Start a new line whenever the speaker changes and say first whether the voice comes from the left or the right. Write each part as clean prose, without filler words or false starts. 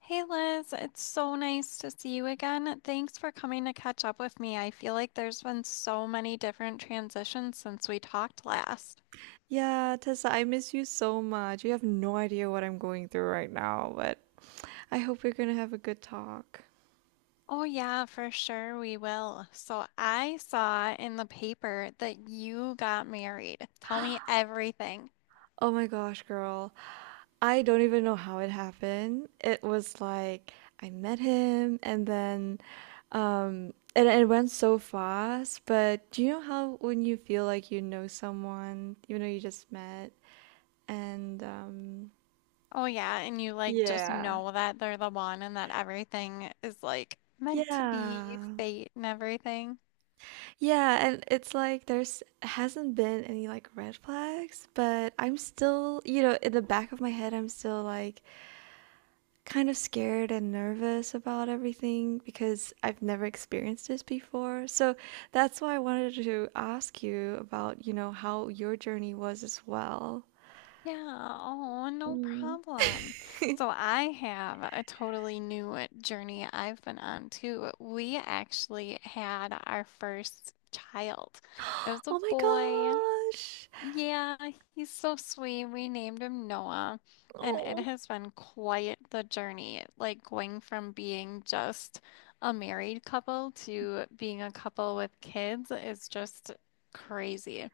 left: Hey Liz, it's so nice to see you again. Thanks for coming to catch up with me. I feel like there's been so many different transitions since we talked last.
right: Yeah, Tessa, I miss you so much. You have no idea what I'm going through right now, but I hope we're gonna have a good talk.
left: Oh, yeah, for sure we will. So I saw in the paper that you got married. Tell me everything.
right: Oh my gosh, girl. I don't even know how it happened. It was like I met him and then and it went so fast, but do you know how when you feel like you know someone, even though you just met and
left: Oh, yeah, and you like just
right: yeah.
left: know that they're the one and that everything is like meant to be
right: Yeah.
left: fate and everything.
right: Yeah, and it's like there's hasn't been any like red flags, but I'm still, in the back of my head, I'm still like kind of scared and nervous about everything because I've never experienced this before. So that's why I wanted to ask you about, how your journey was as well.
left: Yeah, oh, no
right: Mm.
left: problem. So I have a totally new journey I've been on too. We actually had our first child. It was a
right: Oh my
left: boy.
right: gosh.
left: Yeah, he's so sweet. We named him Noah, and it has been quite the journey, like going from being just a married couple to being a couple with kids is just crazy.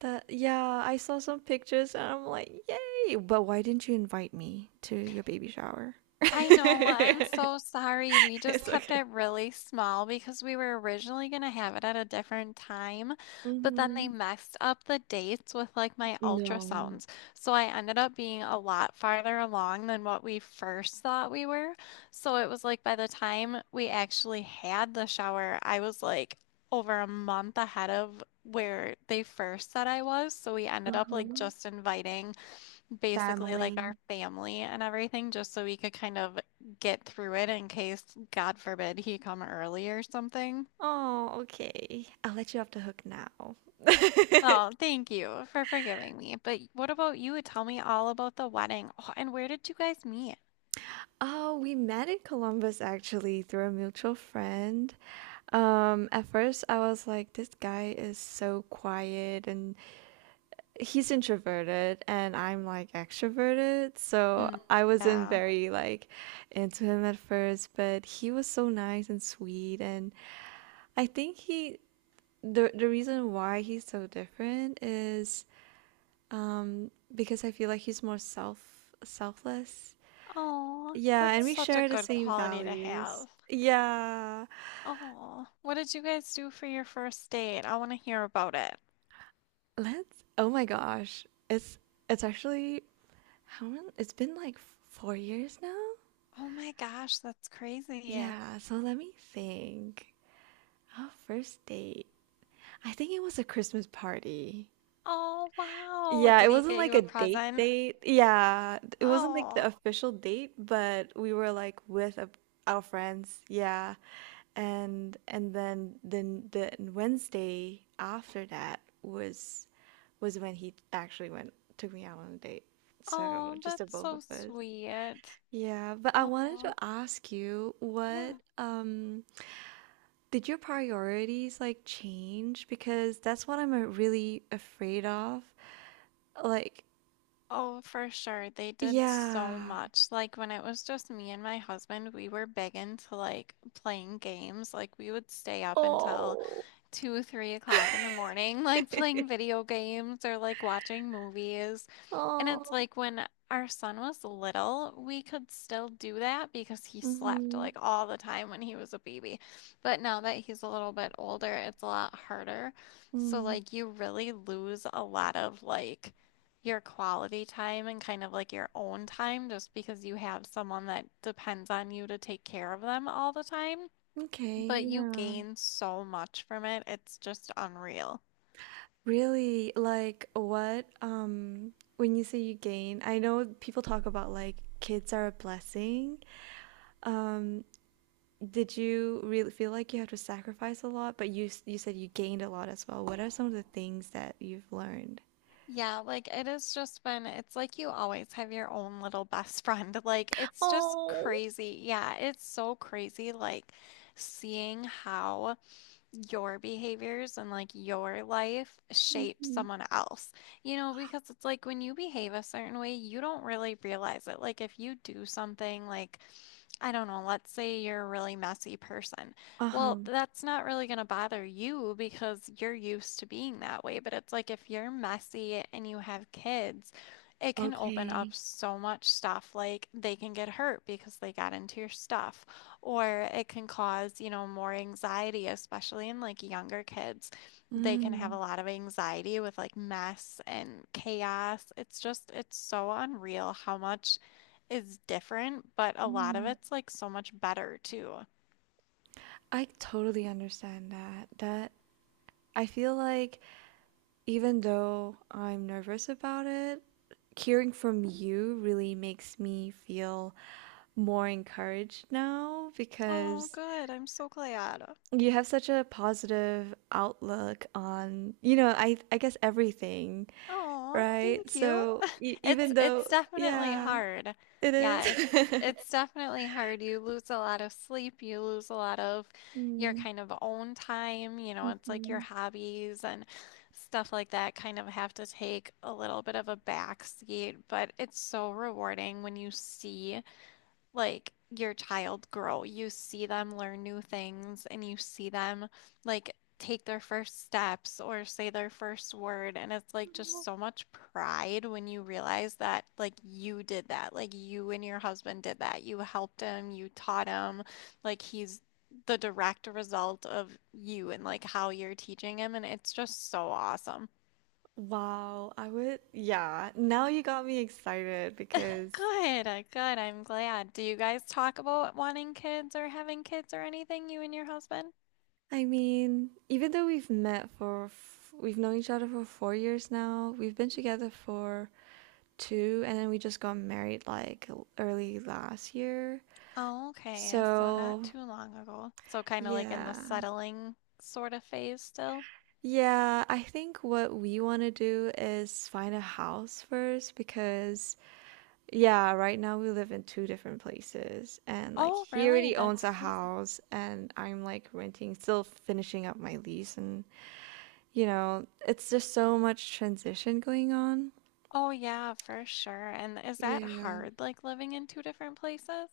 right: That yeah, I saw some pictures and I'm like, "Yay!" But why didn't you invite me to your baby shower?
left: I know. I'm so sorry. We just
right: It's
left: kept
right: okay.
left: it really small because we were originally going to have it at a different time, but then they
right: Mhm.
left: messed up the dates with like my
right: No.
left: ultrasounds. So I ended up being a lot farther along than what we first thought we were. So it was like by the time we actually had the shower, I was like over a month ahead of where they first said I was. So we ended up like
right: Uh-huh.
left: just inviting basically like our
right: Family.
left: family and everything, just so we could kind of get through it in case, God forbid, he come early or something.
right: Oh, okay. I'll let you off the hook now.
left: Oh, thank you for forgiving me. But what about you? Tell me all about the wedding. Oh, and where did you guys meet?
right: Oh, we met in Columbus actually through a mutual friend. At first I was like, this guy is so quiet and he's introverted and I'm like extroverted. So
left: Mm,
right: I wasn't
left: yeah.
right: very like into him at first, but he was so nice and sweet and I think he the reason why he's so different is because I feel like he's more selfless.
left: Oh,
right: Yeah, and
left: that's
right: we
left: such a
right: share the
left: good
right: same
left: quality to
right: values.
left: have.
right: Yeah.
left: Oh, what did you guys do for your first date? I want to hear about it.
right: Let's oh my gosh. It's actually how long it's been, like, 4 years now?
left: Oh my gosh, that's crazy.
right: Yeah, so let me think. Oh, first date. I think it was a Christmas party.
left: Oh, wow.
right: Yeah,
left: Did
right: it
left: he
right: wasn't
left: get
right: like
left: you
right: a
left: a
right: date
left: present?
right: date. Yeah, it wasn't like the
left: Oh.
right: official date, but we were like our friends. Yeah, and then the Wednesday after that was when he actually went took me out on a date. So
left: Oh,
right: just the
left: that's
right: both
left: so
right: of us.
left: sweet.
right: Yeah, but I wanted
left: Oh,
right: to ask you what
left: yeah.
right: did your priorities like change? Because that's what I'm really afraid of. Like,
left: Oh, for sure. They did so
right: yeah.
left: much. Like when it was just me and my husband, we were big into like playing games. Like we would stay up until
right: Oh.
left: two, 3 o'clock in the morning, like playing video games or like watching movies. And it's
right: Oh.
left: like when our son was little, we could still do that because he slept
right: Mm-hmm.
left: like all the time when he was a baby. But now that he's a little bit older, it's a lot harder. So,
right: Mm.
left: like, you really lose a lot of like your quality time and kind of like your own time just because you have someone that depends on you to take care of them all the time. But
right: Okay,
left: you
right: yeah.
left: gain so much from it. It's just unreal.
right: Really, like what when you say you gain, I know people talk about like kids are a blessing. Um, did you really feel like you had to sacrifice a lot? But you said you gained a lot as well. What are some of the things that you've learned?
left: Yeah, like it has just been, it's like you always have your own little best friend. Like it's just
right: Oh.
left: crazy. Yeah, it's so crazy, like seeing how your behaviors and like your life shape
right: Mhm.
left: someone else. You know, because it's like when you behave a certain way, you don't really realize it. Like if you do something like I don't know, let's say you're a really messy person. Well,
right: Uh-huh.
left: that's not really going to bother you because you're used to being that way. But it's like if you're messy and you have kids, it can open
right: Okay.
left: up so much stuff. Like they can get hurt because they got into your stuff. Or it can cause, more anxiety, especially in like younger kids. They can have
right: Mm,
left: a lot of anxiety with like mess and chaos. It's just, it's so unreal how much is different, but a lot of
right: mm.
left: it's like so much better too.
right: I totally understand that. I feel like even though I'm nervous about it, hearing from you really makes me feel more encouraged now
left: Oh,
right: because
left: good. I'm so glad.
right: you have such a positive outlook on, I guess everything,
left: Oh,
right: right?
left: thank you.
right: So e
left: It's
right: even though,
left: it's definitely
right: yeah,
left: hard.
right: it
left: Yeah, it's
right: is.
left: it's definitely hard. You lose a lot of sleep, you lose a lot of your
right: Mm,
left: kind of own time, it's like your
right: mhm.
left: hobbies and stuff like that kind of have to take a little bit of a back seat, but it's so rewarding when you see like your child grow. You see them learn new things and you see them like take their first steps or say their first word. And it's like just so much pride when you realize that like you did that, like you and your husband did that. You helped him, you taught him, like he's the direct result of you and like how you're teaching him. And it's just so awesome.
right: Wow, I would, yeah. Now you got me excited because
left: Good. I'm glad. Do you guys talk about wanting kids or having kids or anything, you and your husband?
right: I mean, even though we've known each other for 4 years now, we've been together for two, and then we just got married like early last year.
left: Oh, okay. So not
right: So,
left: too long ago. So kind of like in the
right: yeah.
left: settling sort of phase still.
right: Yeah, I think what we want to do is find a house first because yeah, right now we live in two different places, and like
left: Oh,
right: he
left: really?
right: already owns
left: That's
right: a
left: crazy.
right: house, and I'm like renting, still finishing up my lease, and you know, it's just so much transition going on.
left: Oh, yeah, for sure. And is that
right: Yeah.
left: hard, like living in two different places?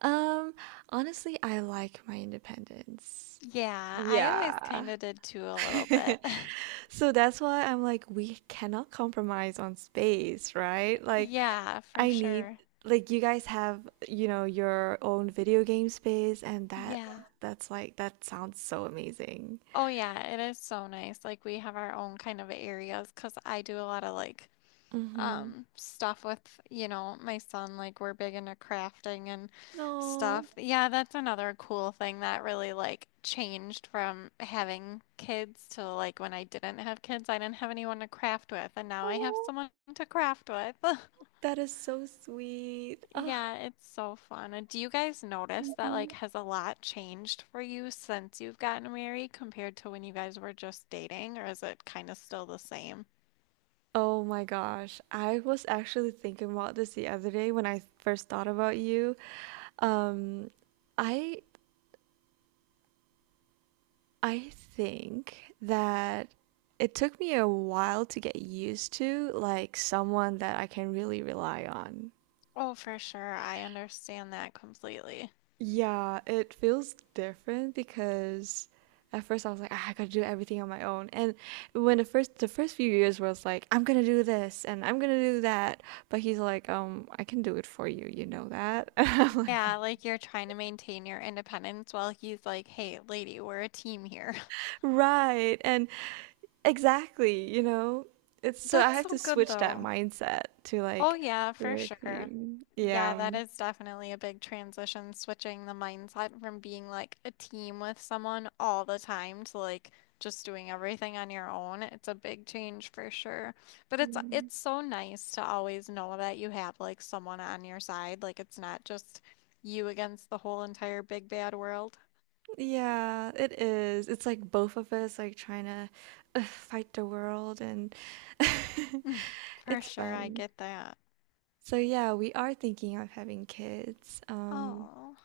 right: Um, Honestly, I like my independence.
left: Yeah, I always
right: Yeah.
left: kind of did too a little bit.
right: So that's why I'm like, we cannot compromise on space, right? Like,
left: Yeah, for
right: I need
left: sure.
right: like you guys have, you know, your own video game space and that. Yeah,
left: Yeah.
right: that's like that sounds so amazing.
left: Oh, yeah, it is so nice. Like we have our own kind of areas because I do a lot of like
right: Mm-hmm.
left: stuff with my son, like we're big into crafting and
right: No.
left: stuff. Yeah, that's another cool thing that really like changed from having kids to like when I didn't have kids, I didn't have anyone to craft with, and now I have
right: Oh,
left: someone to craft with.
right: that is so sweet. Ah,
left: Yeah, it's so fun. And do you guys notice that, like,
right: mhm.
left: has a lot changed for you since you've gotten married compared to when you guys were just dating, or is it kind of still the same?
right: Oh my gosh. I was actually thinking about this the other day when I first thought about you. Um, I I think that it took me a while to get used to like someone that I can really rely on.
left: Oh, for sure, I understand that completely.
right: Yeah, it feels different because at first I was like, ah, I gotta do everything on my own. And when the first few years was like, I'm gonna do this and I'm gonna do that, but he's like, I can do it for you, you know that? And I'm like,
left: Yeah, like you're trying to maintain your independence while he's like, hey, lady, we're a team here.
right: right. And exactly, you know, it's so I
left: That's
right: have to
left: so good
right: switch that
left: though.
right: mindset to
left: Oh,
right: like
left: yeah, for
right: we're a
left: sure.
right: team.
left: Yeah,
right: Yeah.
left: that is definitely a big transition, switching the mindset from being like a team with someone all the time to like just doing everything on your own. It's a big change for sure. But it's
right: Yeah.
left: it's so nice to always know that you have like someone on your side. Like it's not just you against the whole entire big bad world.
right: Yeah, it is. It's like both of us like trying to fight the world and
left: For
right: it's
left: sure, I
right: fun.
left: get that.
right: So yeah, we are thinking of having kids.
left: Oh,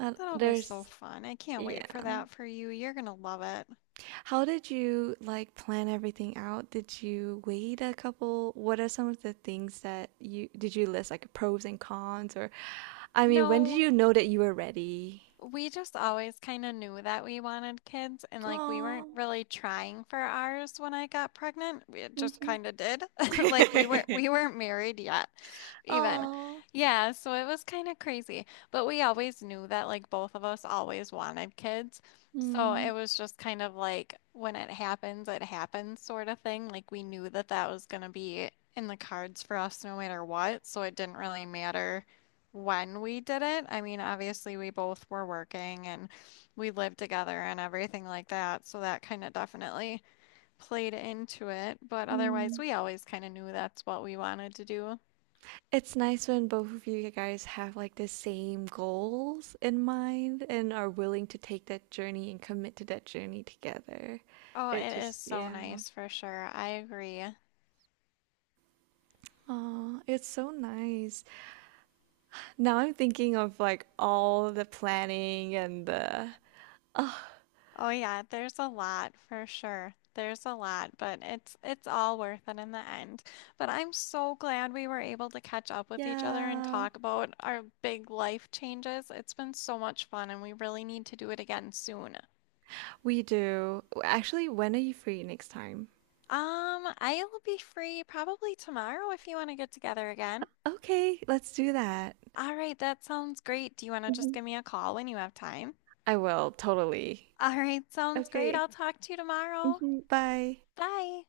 left: that'll be so
right: There's
left: fun. I can't wait
right: yeah.
left: for that for you. You're gonna love it.
right: How did you like plan everything out? Did you wait a couple? What are some of the things that you list like pros and cons or I mean, when did
left: No,
right: you know that you were ready?
left: we just always kind of knew that we wanted kids, and like we weren't
right: Oh.
left: really trying for ours when I got pregnant. We It just
right: Mm.
left: kind of did. Like we weren't married yet, even.
right: Oh.
left: Yeah, so it was kind of crazy. But we always knew that like both of us always wanted kids. So it was just kind of like when it happens sort of thing. Like we knew that that was going to be in the cards for us no matter what, so it didn't really matter when we did it. I mean, obviously, we both were working and we lived together and everything like that. So that kind of definitely played into it. But otherwise,
right: Mm.
left: we always kind of knew that's what we wanted to do.
right: It's nice when both of you guys have like the same goals in mind and are willing to take that journey and commit to that journey together.
left: Oh,
right: It
left: it is
right: just,
left: so
right: yeah.
left: nice for sure. I agree.
right: Oh, it's so nice. Now I'm thinking of like all the planning and the, oh,
left: Oh yeah, there's a lot for sure. There's a lot, but it's all worth it in the end. But I'm so glad we were able to catch up with each other and
right: yeah.
left: talk about our big life changes. It's been so much fun and we really need to do it again soon.
right: We do. Actually, when are you free next time?
left: I'll be free probably tomorrow if you want to get together again.
right: Okay, let's do that.
left: All right, that sounds great. Do you want to just
right: Mhm.
left: give me a call when you have time?
right: I will, totally.
left: All right, sounds great.
right: Okay.
left: I'll talk to you tomorrow.
right: Mhm. Bye.
left: Bye.